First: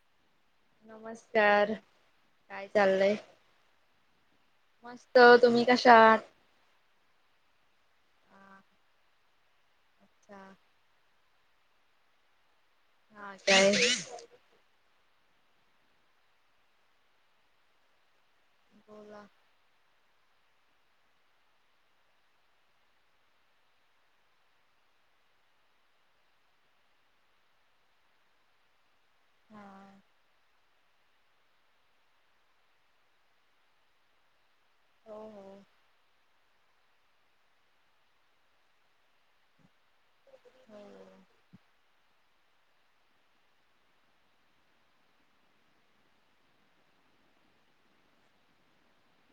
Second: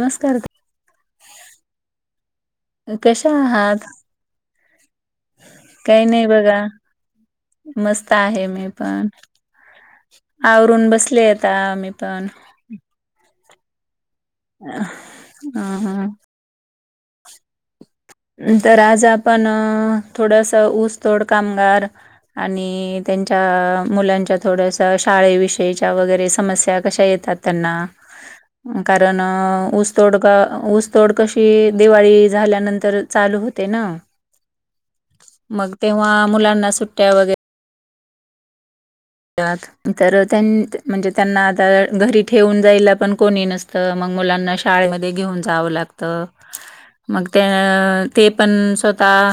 नमस्कार. नमस्का, काय ताई. चाललंय? कशा आहात मस्त तुम्ही [inaudible] कशा काही आहात? नाही बघा. मस्त आहे हा, मी पण अच्छा आवरून बसले अता मी पण. हा काय. अ ह ह. नंतर आज बोला आपण थोडस ऊसतोड कामगार आणि त्यांच्या मुलांच्या थोडस शा ळे विषयच्या वगैरे समस्या कशा येतात त्यांना? कारण हा ऊसतोड का ऊसतोड कशी दिवाळी झाल्यानंतर चालू होते ना. हो हो मग तेव्हा मुलांना सुट्टया वगैरे त्यात तर त्यां हो म्हणजे त्यांना आता घरी ठेऊून जायला पण कोणी नसतं. मग मुलांना शाळेमध्ये घेऊन जावं लागतं. मग त्या ते पण स्वतः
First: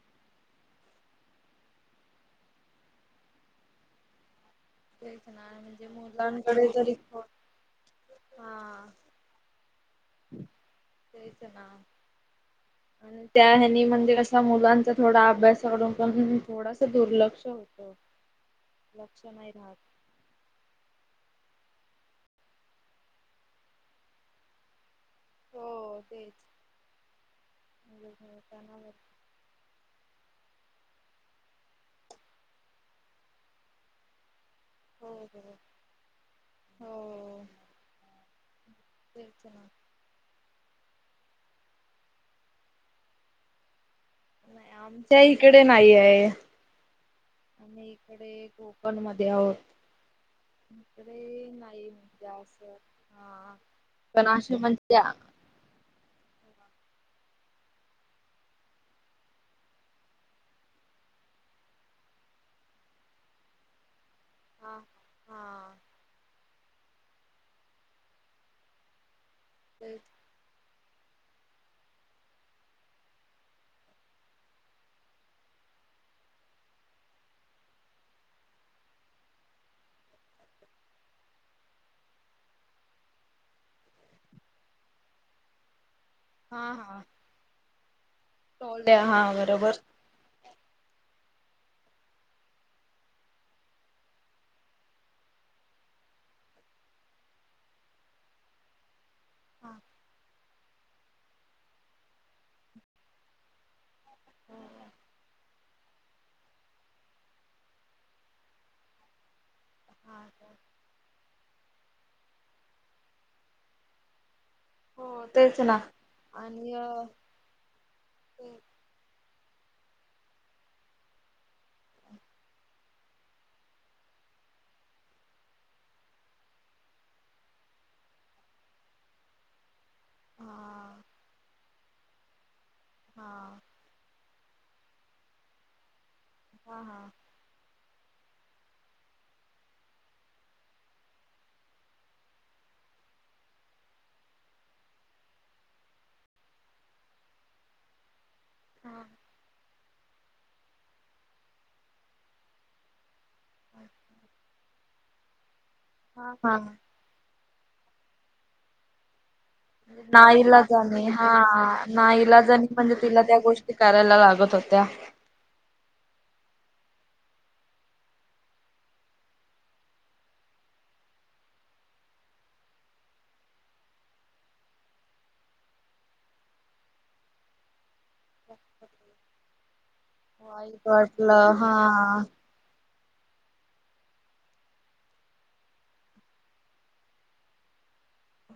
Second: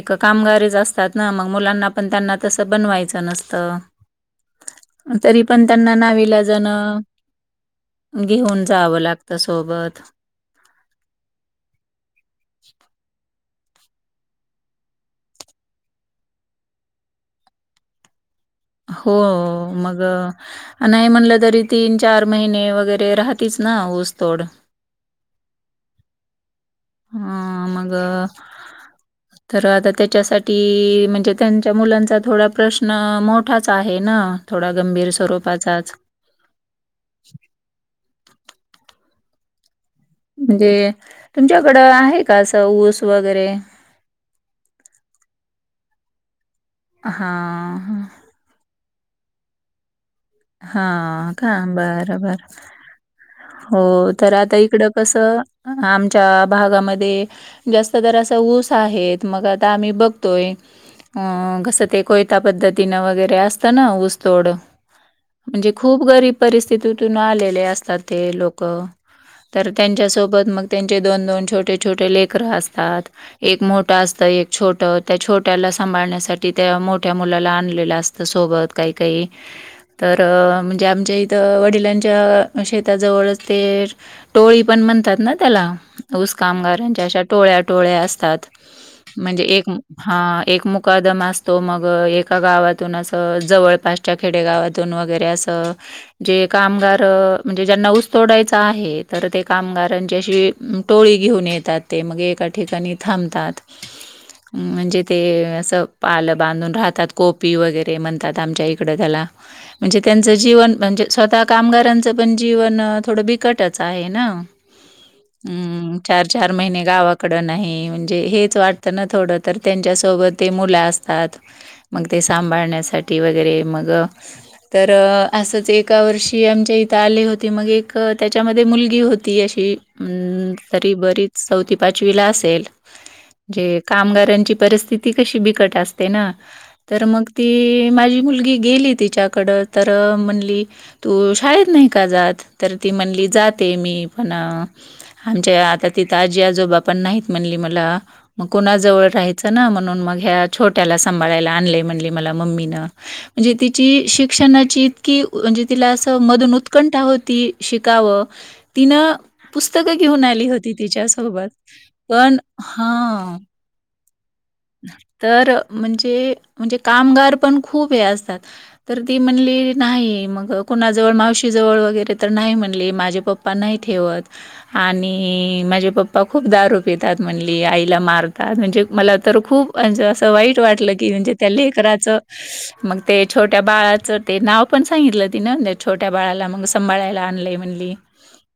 एक कामगारीच असतात ना मग मुलांना पण त्यांना तसं बनवायचं नसतं. तेच तरी ना पण म्हणजे त्यांना मुलांकडे कधी नाविलाजानं [unintelligible] घेऊन जावं लागतं सोबत. तेच ना [inaudible] आणि त्या हेनी म्हणजे कस मुलांचा थोडा अभ्यासाकडून पण थोडासा दुर्लक्ष होत. हो लक्ष नाहीत. मग नाही म्हणलं तरी तीन, चार महिने वगैरे राहतीच ना ऊसतोड. हो तेच. हा, मग तणावर. तर आता त्याच्यासाठी ती म्हणजे त्यांच्या मुलांचा थोडा प्रश्न मोठाच आहे ना. थोडा गंभीर हो हो स्वरूपाचाच. हो, तेच ना. म्हणजे तुमच्याकडं आहे का असं ऊस वगैरे? नाही आमच्या इकडे नाही आहे. हा ह. पण मध्ये आहोत. हा इकडे का नाही बरं म्हनजे बरं अस हा पण आशु म्हणतीया अ हा ह आम च्या भागामध्ये जास्त तर असं ऊस आहेत. मग आता आम्ही बघतोय. अं कसं ते कोयता पद्धतीनं वगैरे असतं ना ऊसतोड. हा म्हणजे हा खूप गरीब परिस्थितीतून आलेले असतात ते लोकं. तर तेच त्यांच्यासोबत मग त्यांचे दोन, दोन छोटे-छोटे लेकरं असतात. एक मोठं असतं. एक छोट, त्या छोट्याला सांभाळण्यासाठी त्या मोठ्या मुलाला आणलेलं असतं सोबत. काही काही तर म्हणजे आमच्या इथं वडिलांच्या शेताजवळच ते टोळी पण म्हणतात ना त्याला ऊस हा हा कामगारांच्या अशा टोळ्या-टोळ्या असतात. टोले हा म्हणजे, एक बरोबर हा एक मुकादम अस तो मग एका गावातून असं जवळपासच्या खेडे गावा तुन वगैरे असं जे कामगार म्हणजे ज्यांना ऊस तोडायचा आहे ते. तर ते हा कामगारांच्याशी टोळी घेऊन येतात ते मगे एका ठिकाणी थांबतात. हा म्हणजे ते असं पालं बांधून राहतात कोपी वगैरे म्हणतात आमच्या इकडं त्याला. म्हणजे त्यांच जीवन म्हणजे स्वतः कामगार त्यांच पण जीवन थोडं बिकटच आहे ना. हो तेच ना हम् चार चार आणि महिने अ गावाकड नाही म्हणजे ते हेच वाटतं ना थोड, तर त्यांच्यासोबत ते मुलं असतात मग ते सांभाळण्यासाठी वगैरे मग तर असंच एका वर्षी आमच्या इथं आले होते मग एक त्याच्यामध्ये मुलगी होती अशी तरी हा बरीच चौथी पाचवीला असेल, हा जे कामगारां परिस्थिती कशी बिकट असते ना, हा तर मग ती माझी मुलगी गेली तिची तिच्या कडं तर म्हणली तू शाळेत नाही का जात तर ती म्हणली जाते मी. पण आमच्या आता तिथं आजी आजोबा पण नाहीत म्हणली मला मग हा कुणाजवळ राहायंच ना मग. म्हणून या छोट्याला सांभाळय आणलंय म्हणली मला मम्मी नं म्हंजे जी शिक्षणाची इतकी म्हणजे तिला असं हा मधून हा उत्कंठा होती. शिकावं तिनं पुस्तकं घेऊन आली होती नाईलाजाणे हा तिच्यासोबत. पण नाईलाजणी म्हणजे तिला हां. त्या गोष्टी करायला लागत होत्या तर म्हणजे म्हणजे कामगार पण खूप हे असतात तर ती म्हणली नाही मग कुणाजवळ मावशी जवळ वगैरे तर नाही म्हटले. माझे पप्पा नाही ठेवत आणि माझे पप्पा खूप दारू पितात म्हणली आईला मारतात म्हणजे मला तर खूप अ वाईट वाटलं की म्हणजे त्या लेकराचं मग ते छोट्या बाळाचं ते नाव पण सांगितलं तिंन. छोट्या बाळाला मग सांभाळायला आणलंय म्हणली.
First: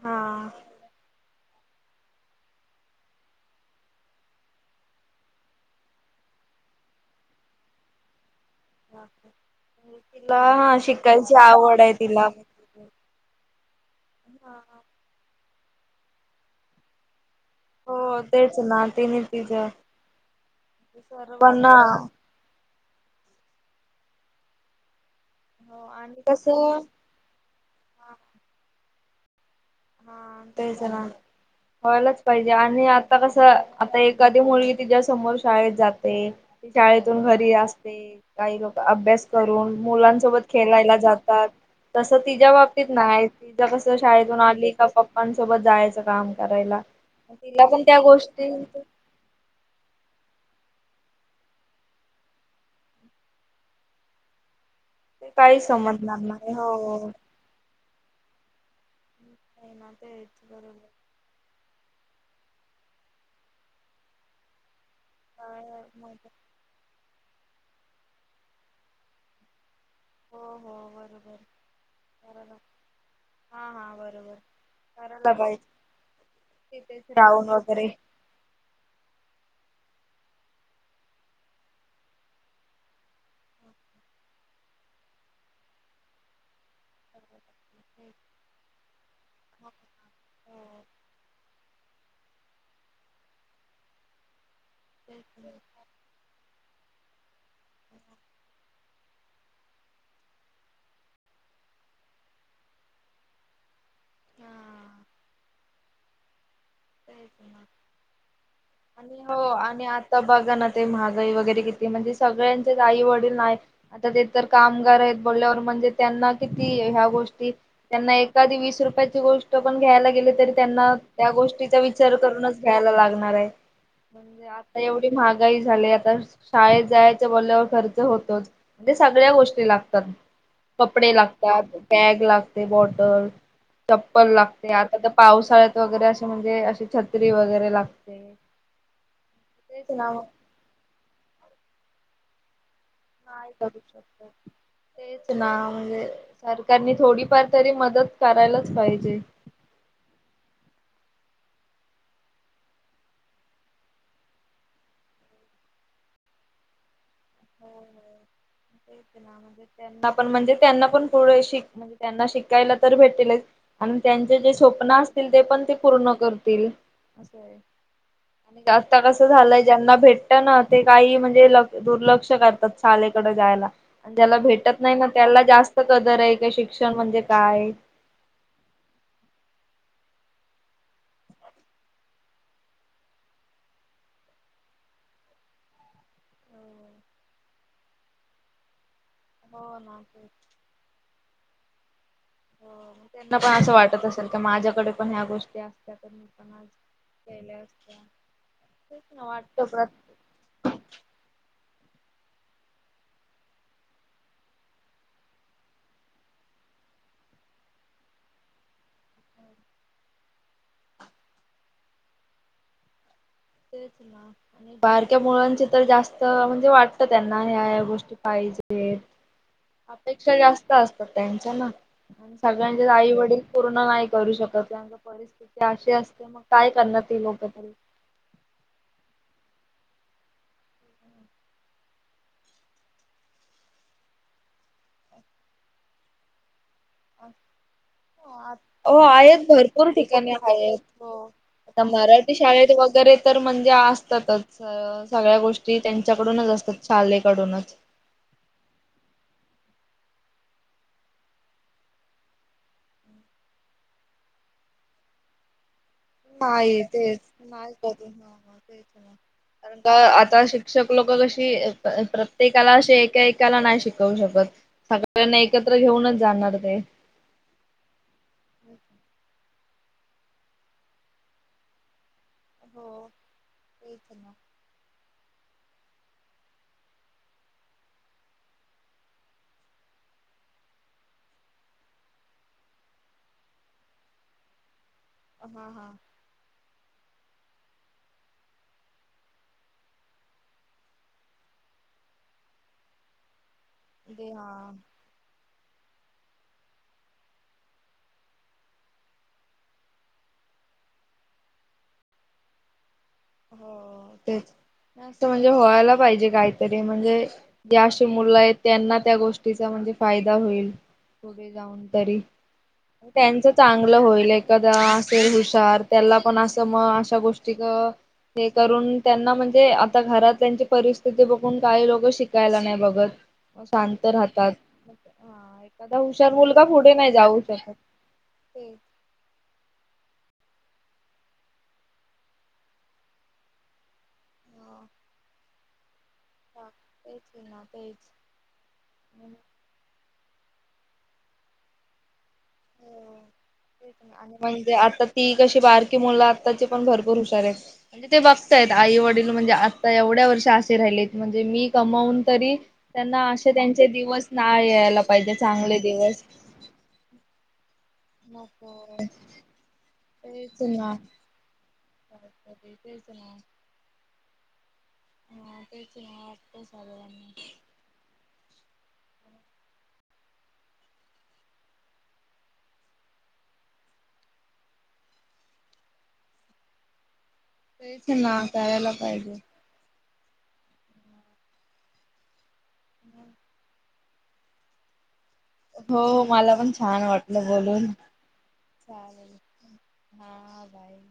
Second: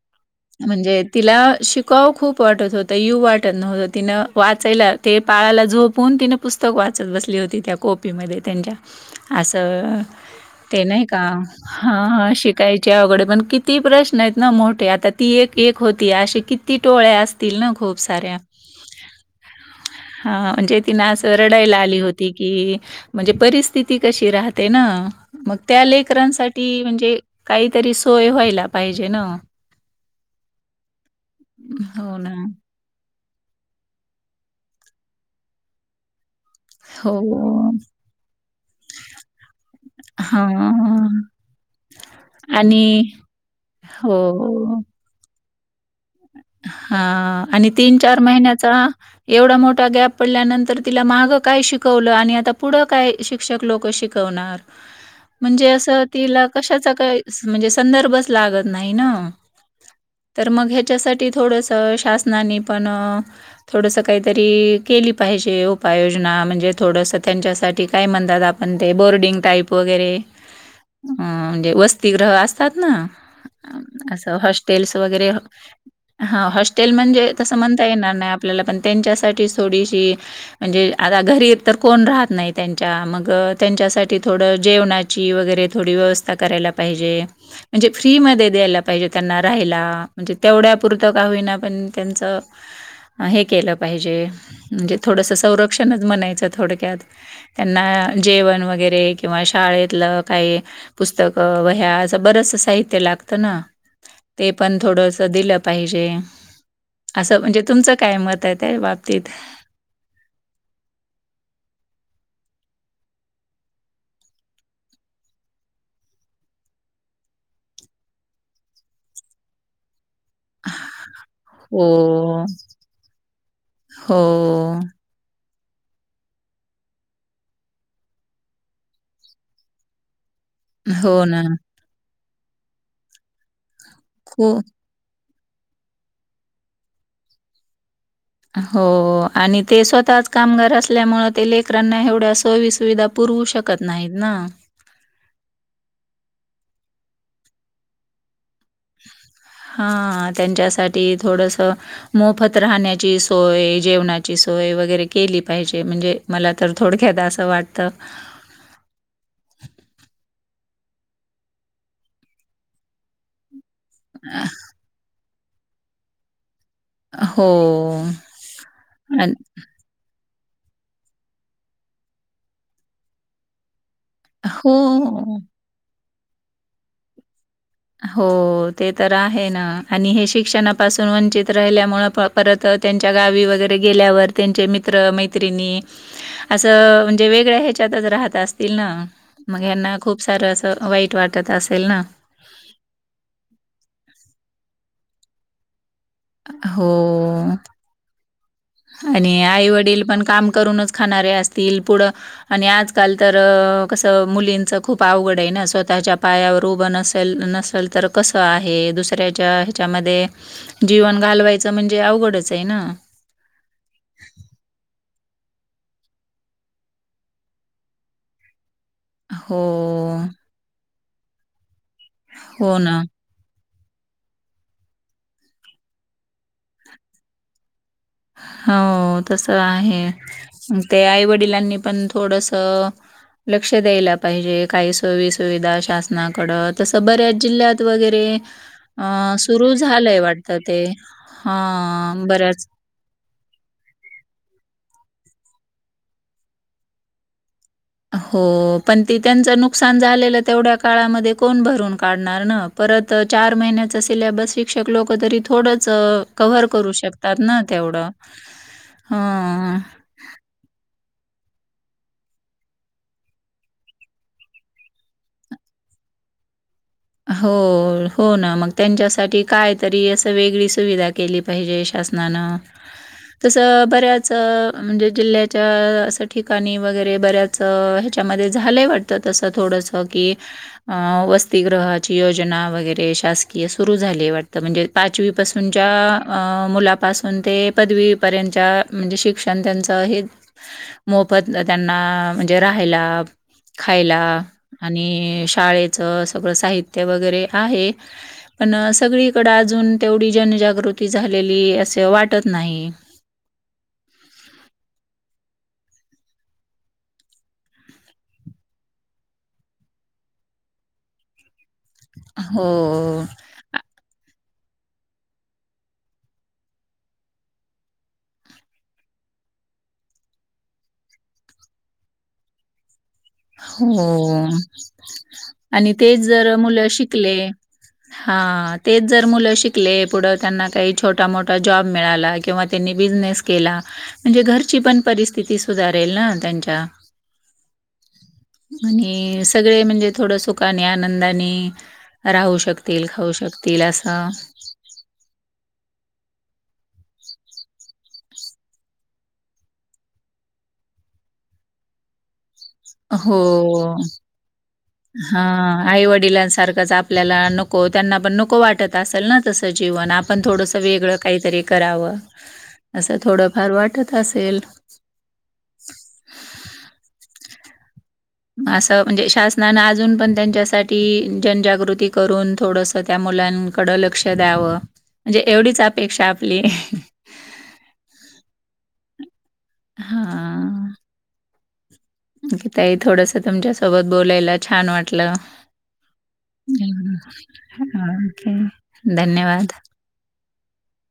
हा म्हणजे तिला शिकाव खूप वाटत होतं यू वाटत नव्हतं तिनं वाचायला ते बाळाला झोपून तिने पुस्तक वाचत बसली होती त्या कोपीमध्ये. त्यांच्या असं तिला हा ते नाही शिकायची आवड आहे तिला. का शिकायची आवड पण किती प्रश्न आहेत ना मोठे आता ती एक एक होती अशी किती टोळ्या असतील. तील ना खूप हो साऱ्या तेच ना तिने तिचं हा म्हणजे, तिन असं सर्वांना रडायला आली हो होती की म्हणजे परिस्थिती कशी राहते ना. मग त्या आणि कसं लेकरांसाठी म्हणजे, काहीतरी सोय व्हायला पाहिजे ना. हा तेच ना हो व्हायलाच ना. पाहिजे आणि आत आता कसं आता एखादी मुलगी तिच्या समोर शाळेत जाते. हो. शाळेतून घरी असते काही लोक अभ्यास करून मुलांसोबत खेळायला हां. जातात. तसं तिच्या आणि बाबतीत नाही, तिच्या कसं शाळेतून आली का पप्पांसोबत जायचं. काम करायला. हा तिला आणि पण तीन त्या चार गोष्टी महिन्याचा एवढा मोठा गॅप पडल्यानंतर तर तिला मागं काय शिकवलं आणि आता पुढं काय शिक्षक लोक शिकवणार. ते काही म्हणजे असं समजणार तिला नाही कशाचा हो. काही म्हणजे संदर्भच लागत नाही ना. [unintelligible] कि थोडस शासनाने पण थोडस काहीतरी केली पाहिजे काय मग उपाययोजना. म्हणजे थोडंसं त्यांच्यासाठी काय म्हणतात आपण ते बोर्डिंग टाईप. वगैरे हो हो अ बरोबर म्हणजे वसतीग्रह करायला असतात ना. हा हा बरोबर असं हॉस्टेल्स वगैरे करायला पाहिजे हा हॉस्टेल तिथेच म्हणजे राहून तसं म्हणता वगैरे येणार नाही आपल्याला पण त्यांच्यासाठी थोडीशी म्हणजे आता घरी एकतर कोण राहत नाही त्यांच्या मग त्यांच्यासाठी थोड जेवणाची वगैरे थोडी व्यवस्था करायला पाहिजे. म्हणजे फ्री मध्ये द्यायला पाहिजे त्यांना राहयाला. हो तेवढ्यापुरतं का होईना पण त्यांचं हे केलं पाहिजे. म्हणजे तेच थोडंसं ना संरक्षणच म्हणायचं थोडक्यात. त्यांना जेवण वगैरे किंवा शाळेतलं काही पुस्तक वहया बरसं साहित्य लागत ना, ते पण हा थोडस दिलं पाहिजे. तेच असं म्हणजे ना तुमचं काय मत? आहे त्या आणि बाबतीत? हो आणि आता बघा ना ते महागाई वगैरे किती म्हणजे सगळ्यांचे आई -वडील नाही देत तर कामगार आहेत, बोलल्यावर म्हणजे त्यांना किती ह्या गोष्टींचा त्यांना एखादी वीस रूपयांची गोष्ट पण घ्यायला गेलीत तर त्यानां त्या गोष्टीचा हो, विचार करूनच घ्यायला लागणार आहं हो, आता येवढी महागाई महागाई झाली आता शाळेत जायचं बोलल्यावर खर्च होतोच ते सगळ्या गोष्टी लागतात. कपडे हो ना. लागतात, बॅग लागते बॉटल, चप्पल खूप लागते, आता पावसाळ्यात वगैरे असे म्हणजे अशी छत्री वगैरे लागते. हो आणि ते तेच ना स्वतःच कामगार असल्यामुळे ते लेकरांना एवढ्या सवीस नाही करू शकत तेच ना म्हणजे सरकारनी थोडीफार तरी मदत करायला. हा त्यांच्यासाठी थोड मोफत राहण्याची सोय जेवणाची सोय वगरे केली पाहिजे. म्हण मला तर असं हो वाटतं. हो तेच ना म्हणजे त्यांना पण म्हणजे त्यांना पण पुढ श म्हणजे त्यांना शिकायला तर भेटेल आणि त्यांचे अ, जे स्वप्न अस ते पण ते पूर्ण करतील. आहे हो. आणि जास्त कस अन् झालंय ज्यांना भेट ना ते काही म्हणजे दुर्लक्ष करतात शालेकडे जायला. आणि ज्याला भेटत नाही ना हो. त्याला जास्त कदर आहे का शिक्षण म्हणजे काय हो ते तर आहे ना आणि हे शिक्षणापासून वंचित राहिल्यामुळे परत त्यांच्या गावी वगरे गेल्यावर त्यांचे मित्र मैत्रणी अस म्हणजे वेगळ च्यातच राहत असतील ना मग हो हना ना. खूप तेच. सारं अस वाईट वाटत असेल ना, हो मग त्यांना पण असं वाटत असेल क माझ्याकडे पण ह्या गोष्टी असतात. नाज हो केल्या असत. आणि आई वडील पण काम करूनच खाणारे असत. तील पुढ आणि आजकाल तर कसं मुलींचं खूप अवघड आहे ना स्वतःच्या पाया नल तर कस आहे दुसऱ्या हच्यामध्ये जीवन घालवा. म्हणजे अवघडच आहे ना, इत मुळंचे तर जास्त म्हणजे वाटत त्यांना ह्या गोष्टी पाहिजेत. हो, अपेक्षा जास्त असतात त्यांच्या ना आणि हो सगळ्यांचे ना. आई वडील पूर्ण नाही करू शकत त्यां परिस्थिती अशी असते मग काय करणार ती लोक तरी हो. हो तस आहे मग ते आई वडिलांनी पण थोडस, लक्ष द्यायला पाहिजे, काही सोयी सुुविधा शासनाकडत तसं बऱ्याच जिल्ह्यात वगैरे हो अ आहेत सुरु भरपूर झालंय ठिकाणी वाटत आहेत ते हो. अ आता मराठी शाळेत वगैरे, तर म्हणजे असतातच सगळ्या गोष्टी त्यांच्याकडूनच असतात. शालेकडूनच हो पण त त्यांचं नुकसान झालेलं तेवढ्या काळामध्ये कोण भरून काढणार ना प परत चार महिन्याचा सिलेबस शिक्षक लोक तरी थोडंच अ, कव्हर नाही करू तेच शकतात ना नाही कर तेवढं. तेच ना हं. कारण का आता शिक्षण लोक कसे प्रत्येकाला अ एकाकाला नाही शिकवू शकत सगळ्यांना एकत्र घेऊनच जाण. नते. हो हो ना मग त्यांच्यासाठी काय तरी असं वेगळी सुविधा केली पाहिजे शासन हो तस तेच बऱच ना म्हणे जिल्ह्याच्या असं ठिकाणी वगैरे बऱ्याच ह्याच्यामध्ये झालंय वाटतं असं थोडंसं की, की वसतिगृहाची योजना वगैरे शासकीय सुरू झाली वाटतं म्हणजे हा हा पाचवीपासूनच्या मुलापासून ते पदवी पर् म्हणजे शिक्षण त्यांच हे मोफत त्यांना म्हजे रा खायला ते हा. आणि शाळेच स साहित्य वगैरे आहे पण सगळीकडे अजून तेवढी जनजागृती झाली ली असं वाटत नाही हो तेच असं म्हणजे व्हायला पाहिजे काहीतरी म्हणजे जे अशी मुलं आहेत त्यांना त्या गोष्टीचा म्ह फायदा होईल पुढे जाऊन तरी हो. त्यांच आ, चांगलं होईल एक [inaudible] कदा असेल हुशार त्याला पण असं मग अशा गोष्टी [inaudible] ते करून त्यांना म्हणजे आता घरात त्यांची परिस्थिती बघून काही लोक शिकायला नाही बघत [inaudible] शांत हो राहतात हा आणि एखादा तेच हुशार जर मुलगा मुलं पुढे नाही शिकले जाऊ शकत [inaudible] हा तेच जर मुलं शिकले पुढ- त्यांनां काही छोटा- मोठा जाॅब मिळाला कींवा त्यांनी बिझनेस केला म्हणजे घरची हा पण परिस्थिती [inaudible] ती सुधारेल ना त्यांच्या तेच ना तेच आणि सगळे म्हणजे [inaudible] थोड सुखाने आनंदाने- राहू शकतील, हो खाऊ शकतील तेघ ना असं. आणि म्हणजे आता ती कशी बारकी मुलं- त्याचे पण भरपूर हुशार आहेत म्हणजे ते बघताय आहेत आई वडील म्हणजे आता एवढ्या वर्ष असे राहिले म्हणजे- मी कमावून तरी- त्यांना असे त्यांचे हो- दिवस नाय यायला पाहिजे हा चांगले आई दिवस. वडिलांसारखंच आपल्याला नको [inaudible] हो त्यांना पण नको वाटत असेल ना तसं जीवन आपण तेच थोडंसं ना. वेगळं काहीतरी- कराव तेच असं ना थोडंफार वाटत असेल- हा तेच ना वाटतं सर्वांना. असं म्हणजे शासनानं अजून पण त्यांच्यासाठी जनजागृती करून थोडंसं त्या मुलां ड लक्ष द्यावं म्हणजे एवढीच अपेक्षा आपली- तेच ना करायला पाहिजे- हा- निकि ताईही थोडस तुमच्यासोबत बोलायला छान वाटत- हो मला पण छान हॅलो वाटलं [inaudible] बोलून. आणि काय चालेल धन्यवाद हा बाई-